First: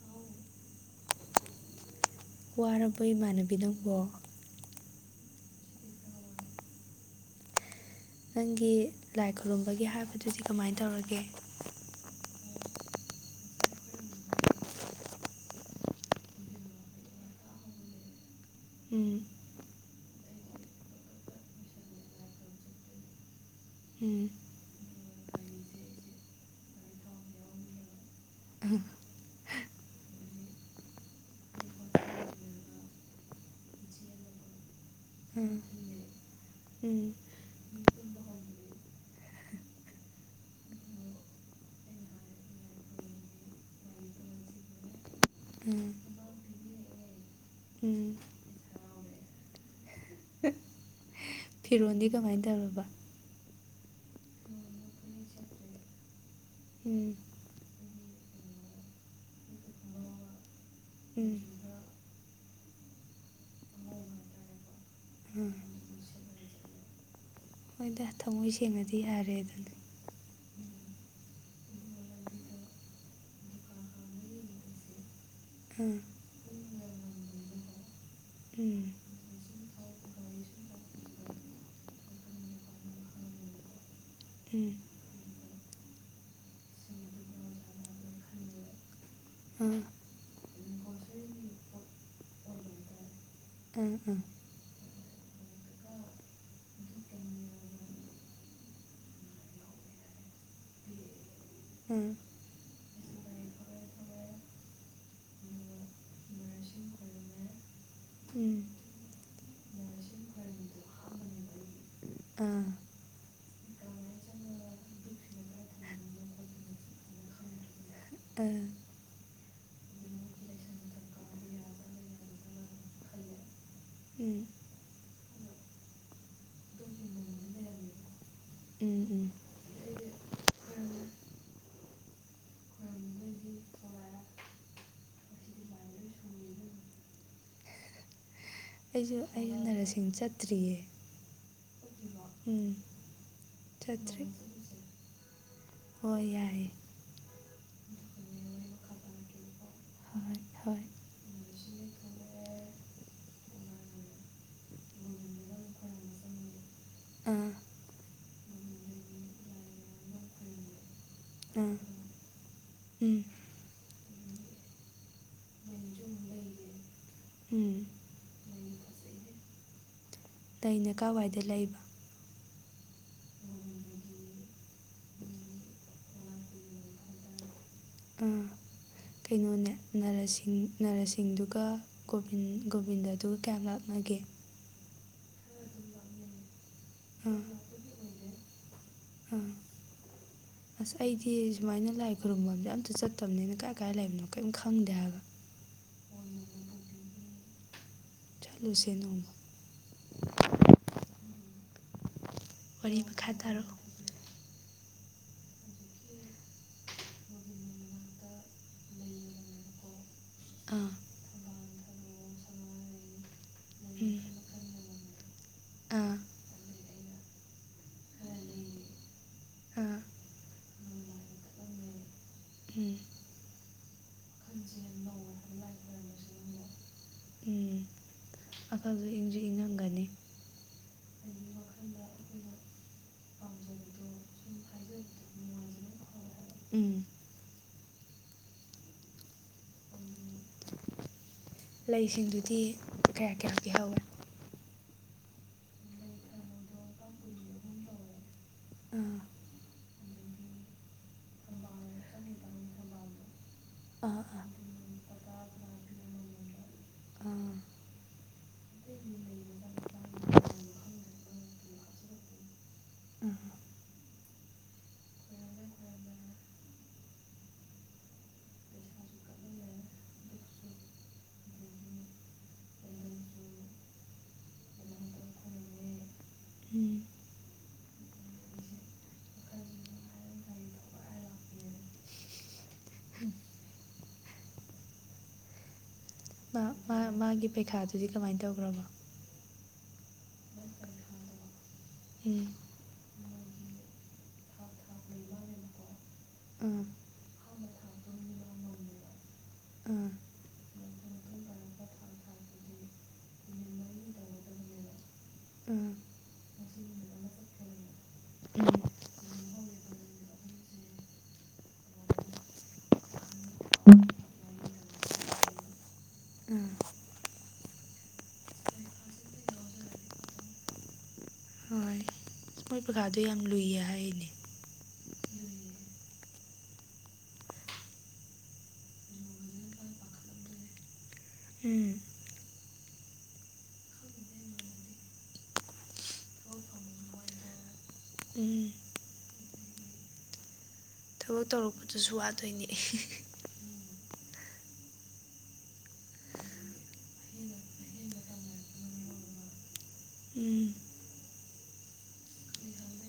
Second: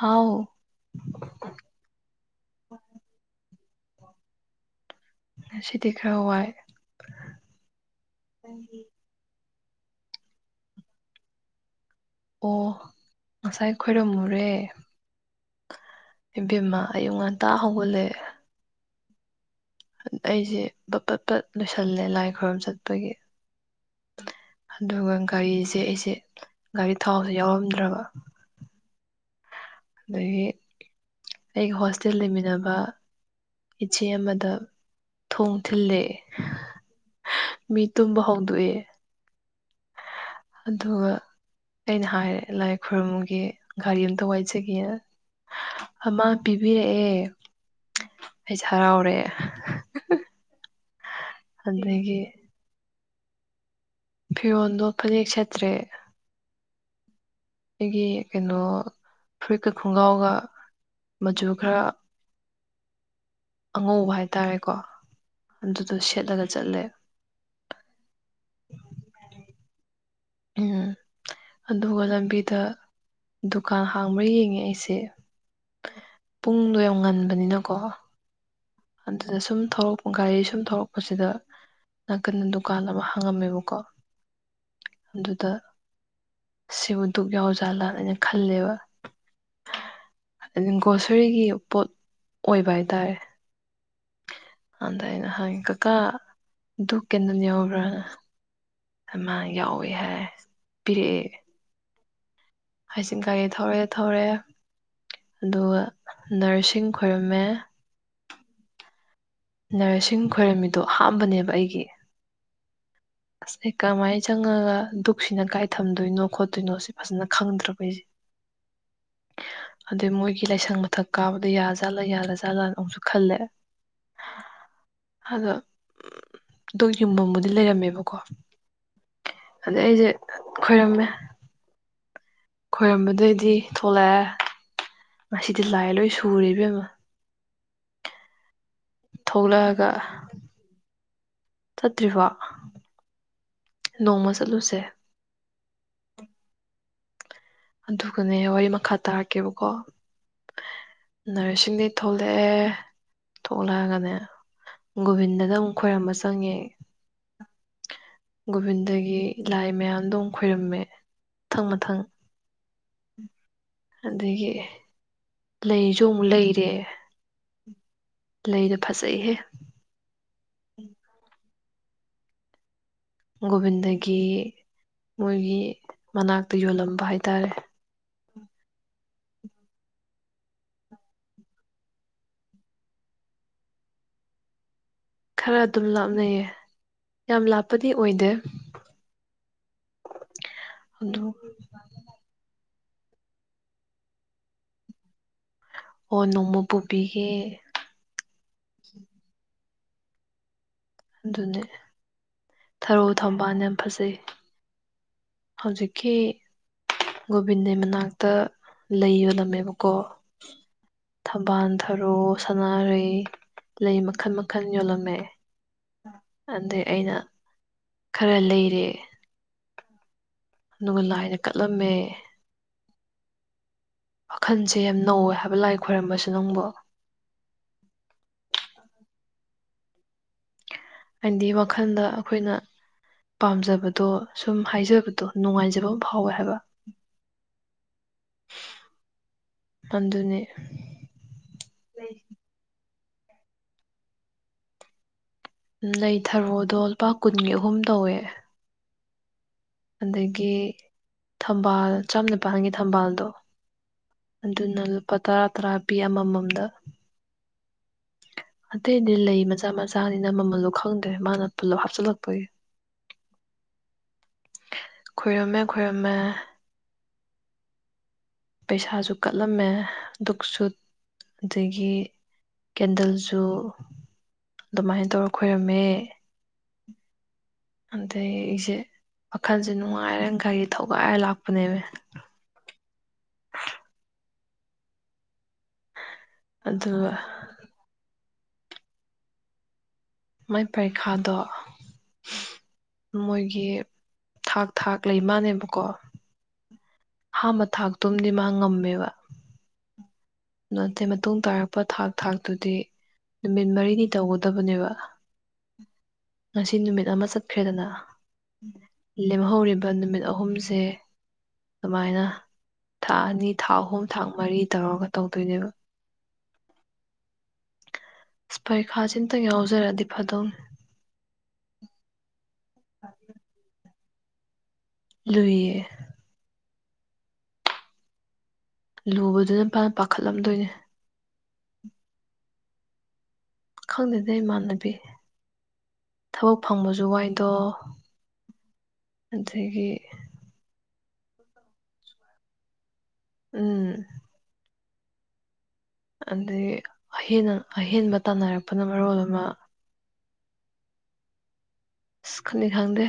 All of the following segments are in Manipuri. ꯍꯥꯎ ꯋꯥꯔꯕ ꯏꯃꯥꯟꯅꯕꯤ ꯅꯪꯀꯣ ꯉꯁꯤꯗ ꯈꯥ ꯋꯥꯏ ꯅꯪꯒꯤ ꯂꯥꯏ ꯈꯨꯔꯨꯝꯕꯒꯤ ꯍꯥꯏꯕꯗꯨꯗꯤ ꯀꯃꯥꯏꯅ ꯇꯧꯔꯒꯦ ꯑꯣ ꯉꯁꯥꯏ ꯈꯣꯏꯔꯝꯃꯨꯔꯦ ꯏꯕꯦꯝꯃ ꯑꯌꯨꯛ ꯉꯟꯇꯥ ꯍꯧꯒꯠꯂꯦ ꯎꯝ ꯑꯩꯁꯦ ꯄꯠ ꯄꯠ ꯂꯣꯏꯁꯤꯜꯂꯦ ꯂꯥꯏ ꯈꯣꯏꯔꯝ ꯆꯠꯄꯒꯤ ꯎꯝ ꯑꯗꯨꯒ ꯒꯥꯔꯤꯁꯦ ꯑꯩꯁꯦ ꯒꯥꯔꯤ ꯊꯥꯎꯁꯦ ꯌꯥꯎꯔꯝꯗ꯭ꯔꯕ ꯑꯗꯒꯤ ꯑꯩꯒ ꯍꯣꯁꯇꯦꯜ ꯂꯩꯃꯤꯟꯅꯕ ꯏꯆꯦ ꯑꯃꯗ ꯊꯣꯡ ꯎꯝ ꯊꯤꯜꯂꯦ ꯎꯝ ꯃꯤ ꯇꯨꯝꯕ ꯍꯧꯗꯣꯛꯌꯦ ꯑꯗꯨꯒ ꯑꯩꯅ ꯍꯥꯏꯔꯦ ꯂꯥꯏ ꯈꯣꯏꯔꯨꯝꯃꯨꯒꯦ ꯒꯥꯔꯤ ꯑꯝꯇ ꯋꯥꯏꯖꯒꯦꯅ ꯎꯝ ꯑꯃ ꯄꯤꯕꯤꯔꯛꯑꯦ ꯎꯝ ꯑꯩꯖꯦ ꯍꯔꯥꯎꯔꯦ ꯐꯤꯔꯣꯜꯗꯤ ꯑꯗꯒꯤ ꯀꯃꯥꯏꯅ ꯇꯧꯔꯕ ꯐꯤꯔꯣꯟꯗꯣ ꯐꯅꯦꯛ ꯁꯦꯠꯇ꯭ꯔꯦ ꯎꯝ ꯑꯩꯒꯤ ꯀꯩꯅꯣ ꯐꯨꯔꯤꯠ ꯒꯥ ꯈꯪꯒ꯭ꯔꯥꯎꯒ ꯎꯝ ꯃꯆꯨ ꯈꯔ ꯑꯉꯧꯕ ꯍꯥꯏꯇꯥꯔꯦꯀꯣ ꯑꯗꯨꯗꯣ ꯁꯦꯠꯂꯒ ꯆꯠꯂꯦ ꯍꯣꯏꯗ ꯊꯃꯣꯏ ꯁꯦꯡꯂꯥꯗꯤ ꯌꯥꯔꯦ ꯗꯨꯅꯤ ꯎꯝ [inaudible] ꯑꯗꯨꯒ ꯂꯝꯕꯤꯗ ꯗꯨꯀꯥꯟ ꯍꯥꯡꯕ꯭ꯔꯥ ꯌꯦꯡꯉꯦ ꯑꯩꯁꯦ ꯑꯥ ꯄꯨꯡꯗꯣ ꯌꯥꯝ ꯉꯟꯕꯅꯤꯅꯀꯣ ꯎꯝ ꯎꯝ ꯑꯗꯨꯗ ꯁꯨꯝ ꯊꯧꯔꯛꯄ ꯒꯥꯔꯤ ꯁꯨꯝ ꯊꯧꯔꯛꯄꯁꯤꯗ ꯅꯥꯀꯟꯗ ꯗꯨꯀꯥꯟ ꯑꯃ ꯍꯥꯡꯉꯝꯃꯦꯕꯀꯣ ꯑꯗꯨꯗ ꯁꯤꯕꯨ ꯙꯨꯛ ꯌꯥꯎꯖꯥꯠ ꯂꯥꯅ ꯑꯩꯅ ꯈꯜꯂꯦꯕ ꯎꯝ ꯑꯗꯨ ꯒ꯭ꯔꯣꯁꯔꯤꯒꯤ ꯄꯣꯠ ꯑꯣꯏꯕ ꯍꯥꯏꯇꯥꯔꯦ ꯎꯝ ꯎꯝ ꯑꯗꯥ ꯑꯩꯅ ꯍꯪꯉꯦ ꯀꯀꯥ ꯙꯨꯛ ꯀꯦꯟꯗꯜ ꯌꯥꯎꯕ꯭ꯔꯥꯅ ꯑꯃ ꯌꯥꯎꯋꯦ ꯍꯥꯏ ꯄꯤꯔꯛꯑꯦ ꯎꯝ ꯑꯩꯁꯦ ꯒꯥꯔꯤ ꯊꯧꯔꯦ ꯊꯧꯔꯦ ꯑꯗꯨꯒ ꯅꯔꯁꯤꯡ ꯈꯣꯏꯔꯝꯃꯦ ꯎꯝ ꯅꯔꯁꯤꯡ ꯈꯣꯏꯔꯝꯃꯤꯗꯣ ꯑꯍꯟꯕꯅꯦꯕꯥ ꯑꯩꯒꯤ ꯑꯝ ꯑꯁ ꯑꯩ ꯀꯃꯥꯏꯅ ꯆꯪꯉꯥꯒ ꯙꯨꯛꯁꯤꯅ ꯀꯥꯏ ꯊꯝꯗꯣꯏꯅꯣ ꯈꯣꯠꯇꯣꯏꯅꯣ ꯁꯤ ꯐꯖꯥꯅ ꯈꯪꯗ꯭ꯔꯕ ꯑꯩꯁꯦ ꯑꯝ ꯑꯗꯩ ꯃꯣꯏꯒꯤ ꯂꯥꯏꯁꯪ ꯃꯊꯛ ꯀꯥꯕꯗ ꯌꯥ ꯖꯥꯠꯂꯥ ꯌꯥꯗꯥꯖꯠꯂꯥ ꯑꯃꯨꯛꯁꯨ ꯈꯜꯂꯦ ꯎꯝ ꯑꯗꯣ ꯙꯨꯛ ꯌꯨꯡꯐꯝ ꯕꯨꯗꯤ ꯂꯩꯔꯝꯃꯦꯕꯀꯣ ꯎꯝ ꯎꯝ ꯑꯗꯩ ꯑꯩꯁꯦ ꯈꯣꯏꯔꯝꯃꯦ ꯈꯣꯏꯔꯝꯕꯗꯩꯗꯤ ꯊꯣꯛꯂꯛꯑꯦ ꯉꯁꯤꯗꯤ ꯂꯥꯏ ꯂꯣꯏ ꯁꯨꯔꯦ ꯏꯕꯦꯝ ꯃꯥ ꯑꯩꯁꯨ ꯑꯩꯁꯨ ꯊꯣꯛꯂꯛꯑꯒ ꯅꯔꯁꯤꯡ ꯆꯠꯇ꯭ꯔꯤꯌꯦ ꯆꯠꯇ꯭ꯔꯤꯕ ꯎꯝ ꯅꯣꯡꯃ ꯆꯠꯂꯨꯁꯦ ꯑꯣꯏ ꯌꯥꯏ ꯑꯗꯨꯒꯅꯦ ꯋꯥꯔꯤ ꯃꯈꯥ ꯇꯥꯔꯛꯀꯦꯕꯀꯣ ꯍꯣꯏ ꯍꯣꯏ ꯅꯔꯁꯤꯡꯗꯩꯩ ꯊꯣꯛꯂꯛꯑꯦ ꯊꯣꯛꯂꯛꯑꯒꯅꯦ ꯒꯣꯕꯤꯟꯗꯗꯥ ꯑꯃꯨꯛ ꯈꯣꯏꯔꯝꯕ ꯆꯪꯉꯦ ꯑꯥ ꯒꯣꯕꯤꯟꯗꯒꯤ ꯂꯥꯏ ꯃꯌꯥꯝꯗꯣ ꯑꯃꯨꯛ ꯈꯣꯏꯔꯝꯃꯦ ꯃꯊꯪ ꯑꯥ ꯃꯊꯪ ꯎꯝ ꯑꯗꯒꯤ ꯂꯩꯁꯨ ꯑꯃꯨꯛ ꯂꯩꯔꯦ ꯎꯝ ꯂꯩꯗꯣ ꯐꯖꯩꯍꯦ ꯂꯩꯩꯅ ꯀꯥꯢꯋꯥꯏꯗꯩ ꯂꯩꯕ ꯒꯣꯕꯤꯟꯗꯒꯤ ꯃꯣꯏꯒꯤ ꯃꯅꯥꯛꯇ ꯌꯣꯜꯂꯝꯕ ꯍꯥꯏ ꯇꯔꯦ ꯑꯥ ꯀꯩꯅꯣꯅꯦ ꯅꯔꯁꯤꯡ ꯅꯔꯁꯤꯡꯗꯨꯒ ꯒꯣꯟ ꯒꯣꯕꯤꯟꯗꯗꯨꯒ ꯀꯌꯥꯝ ꯂꯥꯞꯅ ꯑꯣꯀꯦ ꯈꯔ ꯑꯗꯨꯝ ꯂꯥꯞꯅꯩꯌꯦ ꯑꯥ ꯌꯥꯝ ꯂꯥꯞꯄꯗꯤ ꯑꯣꯏꯗꯦ ꯑꯥ ꯑꯁ ꯑꯗꯨ ꯑꯩꯗꯤ ꯁꯨꯃꯥꯏꯅ ꯂꯥꯏ ꯈꯨꯔꯨꯝꯐꯝꯁꯦ ꯑꯝꯇ ꯑꯗꯨ ꯆꯠꯇꯕꯅꯤꯅ ꯀꯥꯏ ꯀꯥꯏ ꯂꯩꯕꯅꯣ ꯀꯔꯤꯝꯇ ꯈꯪꯗꯦ ꯍꯥꯏꯔꯒ ꯑꯣ ꯅꯣꯡꯃ ꯄꯨꯕꯤꯒꯦ ꯆꯠꯂꯨꯁꯦ ꯅꯣꯡꯃ ꯑꯗꯨꯅꯦ ꯋꯥꯔꯤ ꯊꯔꯣ ꯃꯈꯥ ꯊꯧꯕꯥꯜ ꯌꯥꯝ ꯇꯥꯔꯛꯑꯣ ꯐꯖꯩ ꯍꯧꯖꯤꯛꯀꯤ ꯒꯣꯕꯤꯟꯗꯦ ꯃꯅꯥꯛꯇ ꯂꯩ ꯌꯣꯜꯂꯝꯃꯦꯕꯀꯣ ꯑꯥ ꯊꯝꯕꯥꯜ ꯊꯔꯣ ꯁꯅꯥꯔꯩ ꯂꯩ ꯎꯝ ꯃꯈꯜ ꯃꯈꯜ ꯌꯣꯜꯂꯝꯃꯦ ꯑꯥ ꯑꯗꯩ ꯑꯩꯅ ꯈꯔ ꯂꯩꯔꯦ ꯑꯥ ꯑꯗꯨꯒ ꯂꯥꯏꯅ ꯀꯠꯂꯝꯃꯦ ꯎꯝ ꯃꯈꯈꯟꯁꯦ ꯌꯥꯝ ꯅꯧꯋꯦ ꯍꯥꯏꯕ ꯂꯥꯏ ꯈꯣꯏꯔꯝꯕꯁꯨ ꯅꯪꯕ ꯊꯤꯉꯝꯒꯅꯤ ꯍꯥꯏꯗꯤ ꯋꯥꯈꯜꯗ ꯑꯩꯈꯣꯏꯅ ꯄꯥꯝꯖꯕꯗꯣ ꯁꯨꯝ ꯍꯥꯏꯖꯕꯗꯣ ꯅꯨꯡꯉꯥꯏꯖꯕ ꯑꯃ ꯐꯥꯎꯋꯦ ꯍꯥꯏꯕ ꯎꯝ ꯑꯗꯨꯅꯤ ꯂꯩꯁꯤꯡꯗꯨꯗꯤ ꯀꯌꯥ ꯀꯌꯥ ꯄ ꯍꯧꯋꯦ ꯅ ꯊꯔꯣꯗꯣ ꯂꯨꯄꯥ ꯀꯨꯟꯒꯤ ꯑꯍꯨꯝ ꯇꯧꯋꯦ ꯑꯥ ꯑꯗꯒꯤ ꯊꯝꯕꯥꯜ ꯆꯝ ꯅꯤꯄꯥꯜꯒꯤ ꯊꯝꯕꯥꯜꯗꯣ ꯑꯥ ꯑꯥ ꯑꯗꯨꯅ ꯂꯨꯄꯥ ꯇꯔꯥ ꯇꯔꯥ ꯄꯤ ꯑꯃꯃꯝꯗ ꯑꯥ ꯑꯇꯩꯗꯤ ꯂꯩ ꯃꯆꯥ ꯃꯆꯥꯅꯤꯅ ꯃꯃꯜꯂꯣ ꯈꯪꯗ꯭ꯔꯦ ꯃꯥꯅ ꯄꯨꯜꯂꯞ ꯍꯥꯞꯆꯤꯜꯂꯛꯄꯒꯤ ꯑꯝ ꯈꯏꯔꯃꯦ ꯈꯔꯝꯃꯦ ꯄꯩꯁꯥꯁꯨ ꯀꯠꯂꯝꯃꯦ ꯗꯨꯛꯁꯨ ꯑꯗꯒꯤ ꯀꯦꯟꯗꯜꯁꯨ ꯑꯗꯨꯃꯥꯏꯅ ꯇꯧꯔ ꯈꯣꯏꯔꯝꯃꯦ ꯎꯝ ꯑꯗ ꯏꯁꯦ ꯋꯥꯈꯜꯁꯦ ꯅꯨꯡꯉꯥꯏꯔꯦꯅ ꯈꯩꯒꯤ ꯊꯧꯒꯥꯏꯔ ꯂꯥꯛꯄꯅꯦꯕ ꯎꯝ ꯃꯥ ꯑꯗꯨꯒ ꯃꯥꯒꯤ ꯄꯩꯈꯥꯗꯨꯗꯤ ꯀꯃꯥꯏꯅ ꯇꯧꯈ꯭ꯔꯕꯣ ꯃꯥꯏ ꯄꯔꯤꯈꯥꯗꯣ ꯎ ꯃꯣꯏꯒꯤ ꯊꯥꯛ ꯊꯥꯛ ꯂꯩ ꯃꯥꯅꯦꯕꯀꯣ ꯎꯝ ꯍꯥ ꯃ ꯊꯥꯛꯇꯨꯝꯗꯤ ꯃꯥ ꯉꯝꯃꯦꯕ ꯎꯝ ꯑꯗꯨ ꯅꯇꯩ ꯃꯇꯨꯡ ꯇꯥꯔꯛꯄ ꯊꯥꯛ ꯊꯥꯛꯇꯨꯗꯤ ꯅꯨꯃꯤꯠ ꯃꯔꯤꯅꯤ ꯇꯧꯒꯗꯕꯅꯦꯕ ꯎꯝ ꯉꯁꯤ ꯅꯨꯃꯤꯠ ꯑꯃ ꯆꯠꯈ꯭ꯔꯦꯗꯅ ꯎꯝ ꯂꯦꯝꯍꯧꯔꯤꯕ ꯅꯨꯃꯤꯠ ꯑꯍꯨꯝꯁꯦ ꯑꯗꯨꯃꯥꯏꯅ ꯊꯥ ꯑꯅꯤ ꯊꯥ ꯑꯍꯨꯝ ꯊꯥꯡ ꯃꯔꯤ ꯇꯧꯔꯒ ꯇꯧꯗꯣꯏꯅꯦꯕ ꯎꯝ ꯁꯄꯔꯈꯥ ꯆꯤꯟꯇꯪ ꯌꯥ ꯌꯥꯖꯔꯗꯤ ꯐꯗꯣ ꯍꯣꯏ ꯃꯣꯏ ꯄꯀꯥꯗꯣ ꯌꯥꯝ ꯂꯨꯏꯌꯦ ꯍꯥꯏꯔꯤꯅꯦ ꯂꯨꯏꯌꯦ ꯂꯨꯕꯗꯨꯅꯄꯥꯅ ꯄꯥꯈꯠꯂꯝꯗꯣꯏꯅꯦ ꯎꯝ ꯈꯪꯗꯦꯗ ꯏꯃꯥꯟꯅꯕꯤ ꯊꯕꯛ ꯐꯪꯕꯁꯨ ꯋꯥꯏꯗꯣ ꯎꯝ ꯑꯗꯒꯤ ꯊꯕꯛ ꯇꯧꯔꯛꯄꯗꯨꯁꯨ ꯋꯥꯗꯣꯏꯅꯦ ꯎꯝ ꯑꯗꯩ꯫ ꯑꯍꯦꯟ ꯑꯍꯦꯟꯕ ꯇꯥꯟꯅꯔꯛꯄꯅ ꯃꯔꯣꯜ ꯑꯃ ꯎꯝ ꯈꯨꯅꯤ ꯈꯪꯗꯦ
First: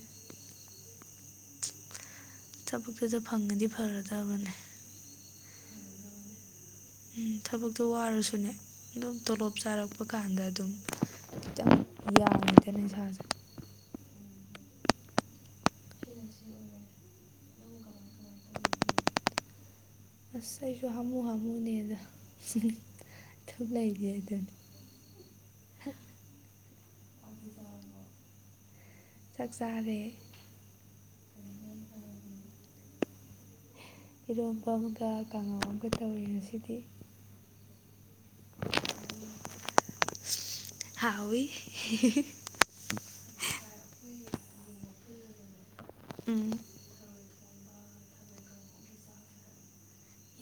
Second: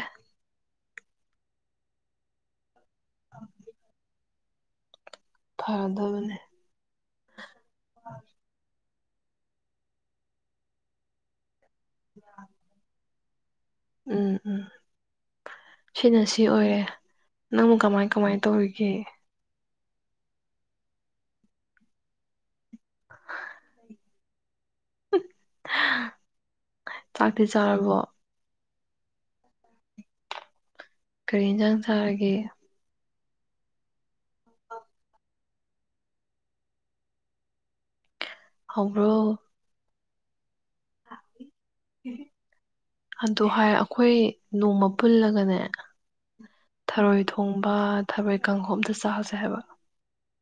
ꯊꯕꯛꯇꯨꯗ ꯐꯪꯉꯗꯤ ꯐꯔꯗꯕꯅꯦ ꯐꯔꯗꯕꯅꯦ ꯎꯝ ꯊꯕꯛꯇꯣ ꯋꯥꯔꯁꯨꯅꯦ ꯑꯗꯨꯝ ꯇꯣꯂꯣꯞ ꯆꯥꯔꯛꯄ ꯀꯥꯟꯗ ꯑꯗꯨꯝ ꯈꯤꯇꯪ ꯌꯥꯝ ꯆꯅ ꯏꯁꯥꯁꯦ ꯎꯝ ꯎꯝ ꯁꯤꯅ ꯁꯤ ꯑꯣꯏꯔꯦ ꯅꯪꯕꯨ ꯀꯃꯥꯏ ꯀꯃꯥꯏ ꯇꯧꯔꯤꯒꯦ ꯑꯁ ꯑꯩꯁꯨ ꯍꯥꯃꯨ ꯍꯥꯃꯨꯅꯦꯗ ꯑꯗꯨꯝ ꯂꯩꯔꯤ ꯍꯥꯏꯗꯨꯅꯦ ꯆꯥꯛꯇꯤ ꯆꯥꯔꯕꯣ ꯆꯥꯛ ꯆꯥꯔꯦ ꯀꯔꯤ ꯍꯦꯟꯖꯥꯡ ꯆꯥꯔꯒꯦ ꯏꯔꯣꯝꯕ ꯑꯃꯒ ꯀꯥꯡꯉꯧ ꯑꯃꯒ ꯇꯧꯋꯦ ꯉꯁꯤꯗꯤ ꯍꯥꯎꯕ꯭ꯔꯣ ꯍꯥꯎꯋꯦ ꯑꯗꯨ ꯍꯥꯏ ꯑꯩꯈꯣꯏ ꯅꯣꯡꯃ ꯄꯨꯜꯂꯒꯅꯦ ꯎꯝ ꯊꯔꯣꯏ ꯊꯣꯡꯕ ꯊꯥꯔꯣꯏ ꯀꯥꯡꯍꯧ ꯑꯝꯇꯥ ꯆꯥꯔꯨꯁꯦ ꯍꯥꯏꯕ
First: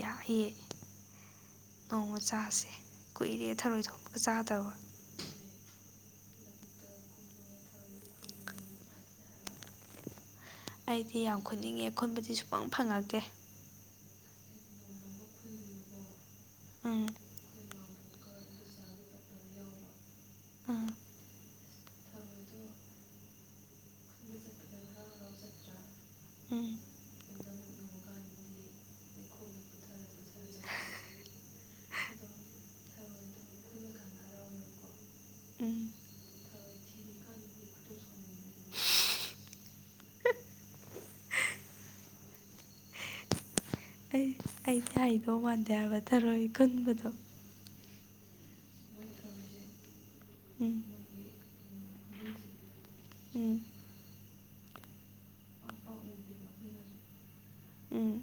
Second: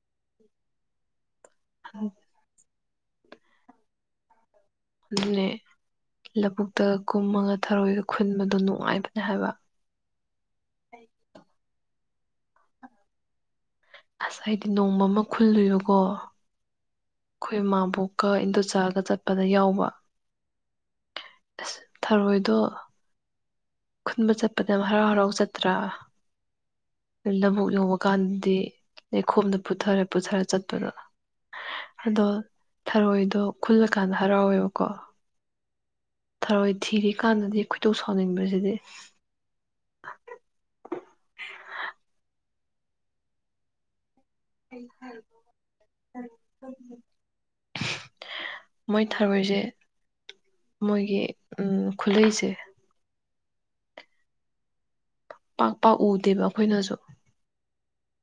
ꯌꯥꯏꯌꯦ ꯅꯣꯡꯃ ꯆꯥꯁꯦ ꯀꯨꯏꯔꯦ ꯊꯔꯣꯏ ꯊꯣꯡꯕꯥꯒ ꯆꯥꯗꯕꯥ ꯑꯗꯨꯅꯦ ꯂꯕꯨꯨꯛꯇꯒ ꯀꯨꯝꯃꯒ ꯊꯥꯔꯣꯏꯒꯥ ꯈꯨꯟꯕꯗꯣ ꯅꯨꯡꯉꯥꯏꯕꯅꯦ ꯍꯥꯏꯕ ꯑꯩꯗꯤ ꯌꯥꯝ ꯈꯨꯠꯅꯤꯡꯉꯦ ꯈꯨꯟꯕꯗꯤ ꯁꯨꯛꯐꯪ ꯐꯪꯉꯛꯇꯦ ꯑꯁ ꯑꯩꯗꯤ ꯅꯣꯡꯃ ꯑꯃ ꯈꯨꯜꯂꯨꯏꯕꯀꯣ ꯎꯝ ꯑꯩꯈꯣꯏ ꯃꯥꯕꯣꯛꯀ ꯏꯟꯗꯣꯟꯆꯥꯒ ꯆꯠꯄꯗ ꯌꯥꯎꯕ ꯎꯝ ꯑꯁ ꯊꯥꯔꯣꯏꯗꯣ ꯈꯨꯟꯕ ꯆꯠꯄꯗ ꯍꯔꯥꯎ ꯍꯔꯥꯎ ꯆꯠꯇ꯭ꯔꯥ ꯎꯝ ꯂꯥꯕꯨꯛ ꯇꯧꯕꯀꯥꯟꯗꯗꯤ ꯂꯩꯈꯣꯝꯗ ꯄꯨꯊꯔꯥ ꯄꯨꯊꯔꯥ ꯆꯠꯄꯗꯣ ꯑꯗꯣ ꯊꯥꯔꯣꯏꯗꯣ ꯈꯨꯜꯂꯀꯥꯟꯗ ꯍꯔꯥꯎꯋꯦꯕꯀꯣ ꯎꯝ ꯊꯥꯔꯣꯏ ꯊꯤꯔꯤ ꯀꯥꯟꯗꯗꯤ ꯈꯣꯏꯗꯧ ꯁꯥꯎꯅꯤꯡꯕꯁꯤꯗꯤ [inaudible] ꯑꯩ ꯑꯩꯗꯤ ꯍꯩꯗꯧ ꯃꯥꯟꯗꯦ ꯍꯥꯏꯕ ꯊꯥꯔꯣꯏ ꯈꯨꯟꯕꯗꯣ ꯃꯣꯏ ꯊꯔꯣꯏꯁꯦ ꯎꯝ ꯃꯣꯏꯒꯤ ꯎꯝ ꯈꯨꯂꯩꯁꯦ ꯎꯝ ꯄꯥꯛ ꯄꯥꯛ ꯎꯗꯦꯕ ꯑꯩꯈꯣꯏꯅꯁꯨ ꯎꯝ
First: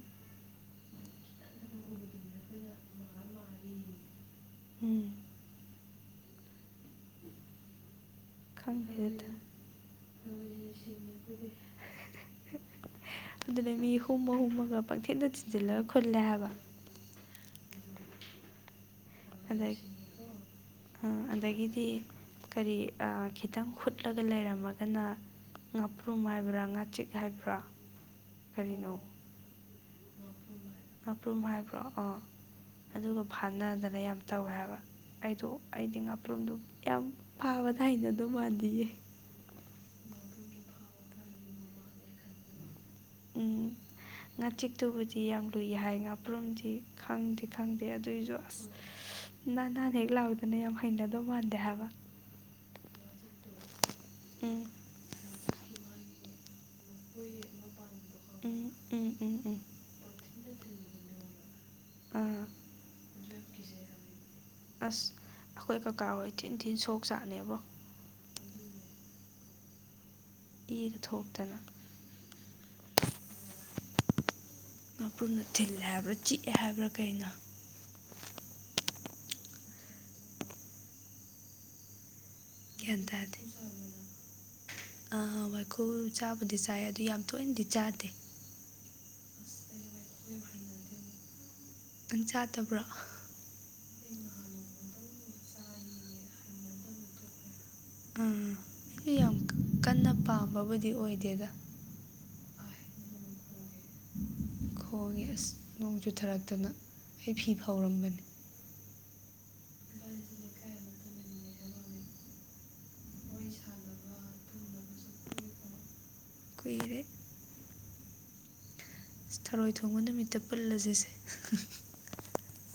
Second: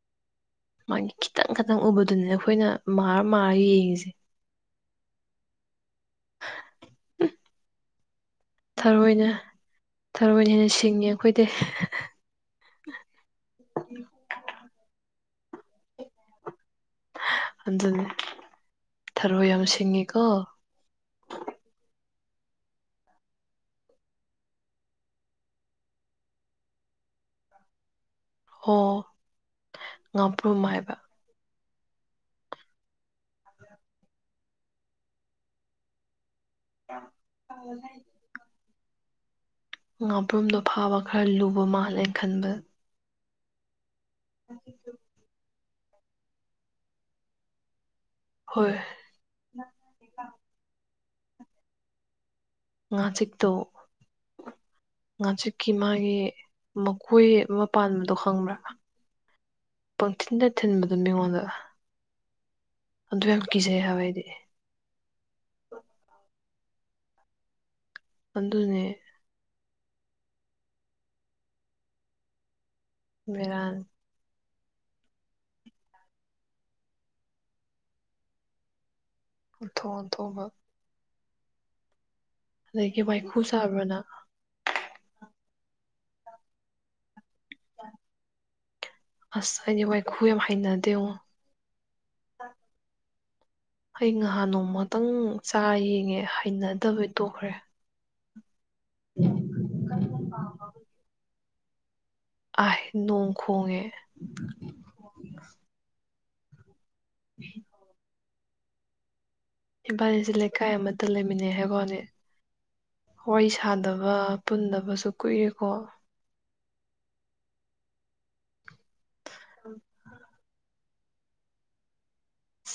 ꯃꯥꯒꯤ ꯈꯤꯇꯪ ꯈꯤꯇꯪ ꯎꯕꯗꯨꯅꯦ ꯑꯩꯈꯣꯏꯅ ꯃꯥꯔ ꯃꯥꯔ ꯌꯦꯡꯉꯤꯁꯦ ꯎꯝ ꯈꯪꯗꯔ꯭ꯦꯗ ꯊꯔꯣꯏ ꯍꯦꯟꯅ ꯁꯤꯡꯉꯦ ꯑꯩꯈꯣꯏꯗꯩ꯫ ꯑꯗꯨꯅꯦ ꯃꯤ ꯍꯨꯝꯃ ꯍꯨꯝꯃꯒ ꯄꯪꯊꯤꯟꯗ ꯊꯤꯟꯖꯤꯜꯂꯒ ꯈꯨꯜꯂꯦ ꯍꯥꯏꯕ ꯑꯗꯨ ꯊꯔꯣꯏ ꯌꯥꯝ ꯑꯗꯒꯤ ꯁꯤꯡꯉꯤꯀꯣ ꯑꯗꯒꯤꯗꯤ ꯀꯔꯤ ꯈꯤꯇꯪ ꯍꯨꯠꯂꯒ ꯂꯩꯔꯝꯃꯒꯅ ꯉꯥꯄ꯭ꯔꯨꯝ ꯍꯥꯏꯕ꯭ꯔꯥ ꯉꯥꯆꯤꯛ ꯍꯥꯏꯕ꯭ꯔꯥ ꯀꯔꯤꯅꯣ ꯑꯣ ꯉꯥꯄ꯭ꯔꯨꯝ ꯍꯥꯏꯕ ꯣꯑꯣ ꯑꯗꯨꯒ ꯐꯥꯅꯗꯅ ꯌꯥꯝ ꯇꯧꯋꯦ ꯍꯥꯏꯕ ꯑꯩꯗꯣ ꯑꯩꯗꯤ ꯉ ꯄꯔꯨꯝꯗꯣ ꯌꯥꯝ ꯐꯥꯕꯗ ꯍꯩꯅꯗꯧ ꯃꯟꯗꯤꯌꯦ ꯉꯥꯄ꯭ꯔꯨꯝꯗꯣ ꯐꯥꯕ ꯈꯔ ꯂꯨꯕ ꯃꯥꯜꯂꯦ ꯑꯩꯅꯥ ꯈꯟꯕꯗ ꯉꯥꯆꯤꯛꯇꯨꯕꯨꯗꯤ ꯌꯥꯝ ꯂꯨꯏ ꯍꯥꯏ ꯉꯥꯄ꯭ꯔꯨꯝꯗꯤ ꯈꯪꯗꯤ ꯈꯪꯗꯦ ꯑꯗꯨꯑꯣꯏꯁꯨ ꯑꯁ ꯍꯣꯏ ꯅꯥꯟ ꯅꯥꯟ ꯍꯦꯛ ꯍꯦꯛ ꯂꯥꯎꯗꯅ ꯌꯥꯝ ꯍꯩꯅꯗꯧ ꯃꯥꯟꯗꯦ ꯍꯥꯏꯕ ꯉꯥꯆꯤꯛꯇꯣ ꯎꯝ ꯉꯥꯆꯤꯛꯀꯤ ꯃꯥꯒꯤ ꯃꯈꯣꯏ ꯑꯃ ꯄꯥꯟꯕꯗꯣ ꯈꯪꯕ꯭ꯔꯥ ꯎꯝ ꯎꯝ ꯎꯝ ꯎꯝ ꯄꯪꯊꯤꯟꯗ ꯊꯤꯟꯕꯗꯨ ꯃꯤꯉꯣꯟꯗ ꯑꯥ ꯑꯗꯨ ꯌꯥꯝ ꯀꯤꯖꯩ ꯍꯥꯏꯋꯥꯏꯗꯤ ꯇꯤꯟꯁꯣꯛ ꯆꯥꯛꯅꯦꯕꯣ ꯑꯗꯨꯅꯦ ꯏꯒ ꯊꯣꯛꯇꯅ ꯕꯦꯔꯥꯅꯤ ꯃꯄ꯭ꯔꯨꯝꯅ ꯊꯤꯜꯂꯦ ꯍꯥꯏꯕ꯭ꯔꯥ ꯆꯤꯛꯑꯦ ꯍꯥꯏꯕ꯭ꯔꯥ ꯀꯩꯅꯣ ꯎꯟꯊꯣꯛꯟꯊꯣꯛꯕ ꯑꯗꯒꯤ ꯒ꯭ꯌꯥꯟ ꯋꯥꯏꯈꯨ ꯇꯥꯗꯦ ꯁꯥꯕꯅ ꯋꯥꯏꯈꯨꯜ ꯆꯥꯕꯨꯗꯤ ꯆꯥꯏ ꯑꯗꯨ ꯌꯥꯝ ꯇꯣꯏꯅꯗꯤ ꯆꯥꯗꯦ ꯑꯁ ꯑꯩꯗꯤ ꯋꯥꯥꯏꯈꯨꯝ ꯌꯥꯝ ꯍꯥꯏꯅꯗꯦꯕꯣ ꯅꯪ ꯆꯥꯗꯕ꯭ꯔꯣ ꯑꯥ ꯈꯤꯇꯪ ꯆꯥ ꯌꯦꯡꯉꯦ ꯍꯩꯅꯗꯕꯩ ꯇꯣꯛꯈ꯭ꯔꯦ ꯑꯥ ꯌꯥꯝ ꯀꯟꯅ ꯄꯥꯝꯕꯕꯨꯗꯤ ꯑꯣꯏꯗꯦꯗ ꯑꯍ ꯅꯣꯡ ꯈꯣꯡꯉꯦ ꯇꯅ ꯑꯩ ꯐꯤ ꯐꯥꯎꯔꯝꯕꯅꯤ ꯏꯝꯐꯥꯅꯤꯁꯦ ꯂꯩꯀꯥꯏ ꯑꯃꯇ ꯂꯩꯃꯤꯟꯅꯩ ꯍꯥꯏꯕꯅꯦ ꯋꯥꯔꯤ ꯁꯥꯗꯕ ꯄꯨꯟꯗꯕꯁꯨ ꯀꯨꯏꯔꯦꯀꯣ ꯀꯨꯏꯔꯦ ꯊꯔꯣꯏ ꯊꯣꯡꯕ ꯅꯨꯃꯤꯠꯇ ꯄꯨꯜꯂꯁ ꯁꯦ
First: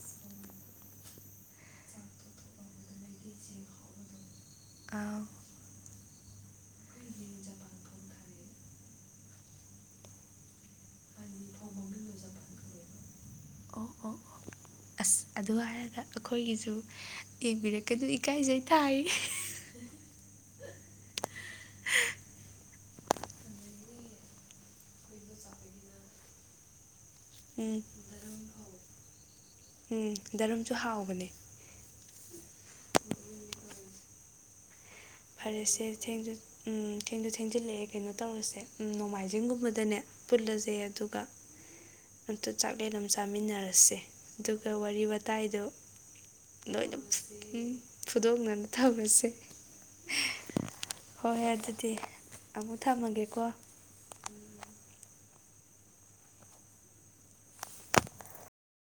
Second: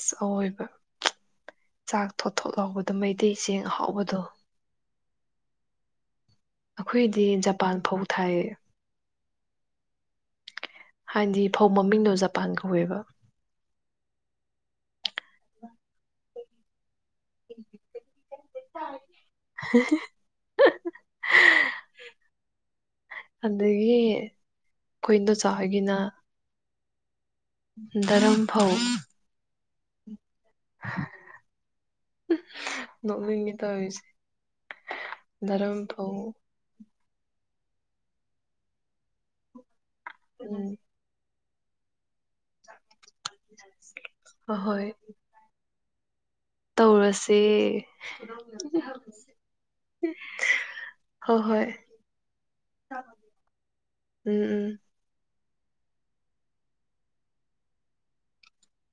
ꯁ ꯑꯑꯣꯏꯕ ꯆꯥꯛ ꯊꯣꯠ ꯊꯣꯠ ꯍꯥꯎꯕꯗ ꯃꯩꯇꯩ ꯆꯦꯡ ꯑꯍꯥꯎꯕꯗꯣ ꯑꯥꯎ ꯑꯩꯈꯣꯏꯗꯤ ꯖꯄꯥꯟ ꯐꯧ ꯊꯥꯏꯌꯦ ꯍꯥꯏꯅꯗꯤ ꯐꯧ ꯃꯃꯤꯡꯗꯣ ꯖꯄꯥꯟ ꯀꯧꯋꯦꯕ ꯑ ꯑꯗꯨ ꯍꯥꯏꯔꯒ ꯑꯩꯈꯣꯏꯒꯤꯁꯨ ꯏꯛꯕꯤꯔꯛꯀ ꯑꯗꯨ ꯏꯀꯥꯏꯖꯩ ꯇꯥꯏ ꯑꯗꯒꯤ ꯈꯣꯢ ꯏꯟꯗꯣꯆꯥꯍꯣꯢꯒꯤꯅ ꯎꯝ ꯗꯔꯝꯐꯧ ꯎꯝ ꯗꯔꯝꯁꯨ ꯍꯥꯎꯕꯅꯦ ꯅꯣꯡꯅꯤꯏ ꯇꯧꯔꯤꯁꯤ ꯐꯔꯦꯁꯦ ꯊꯦꯡꯁꯨ ꯎꯝ ꯊꯦꯡꯗ ꯊꯦꯡꯖꯤꯜꯂꯛꯑꯦ ꯀꯩꯅꯣ ꯇꯧꯔꯁꯦ ꯎ ꯅꯣꯡꯃꯥꯏꯖꯤꯡꯒꯨꯝꯕꯗꯅꯦ ꯎꯝ ꯄꯨꯜꯂꯁꯦ ꯑꯗꯨꯒ ꯑꯇ ꯆꯥꯛꯂꯦꯟꯅꯣ ꯆꯥꯃꯤꯟꯅꯔꯁꯦ ꯍꯣꯏ ꯑꯗꯨꯒ ꯍꯣꯏ ꯋꯥꯔꯤ ꯋꯥꯇꯥꯏꯗꯨ ꯂꯣꯏꯅ ꯇꯧꯔꯁꯦ ꯐꯨꯗꯣꯛꯅꯅ ꯊꯔꯁꯦ ꯍꯣꯏ ꯍꯣꯏ ꯑꯗꯨꯗꯤ ꯑꯃꯨꯛ ꯊꯝꯃꯒꯦꯀꯣ ꯎꯝ ꯎꯝ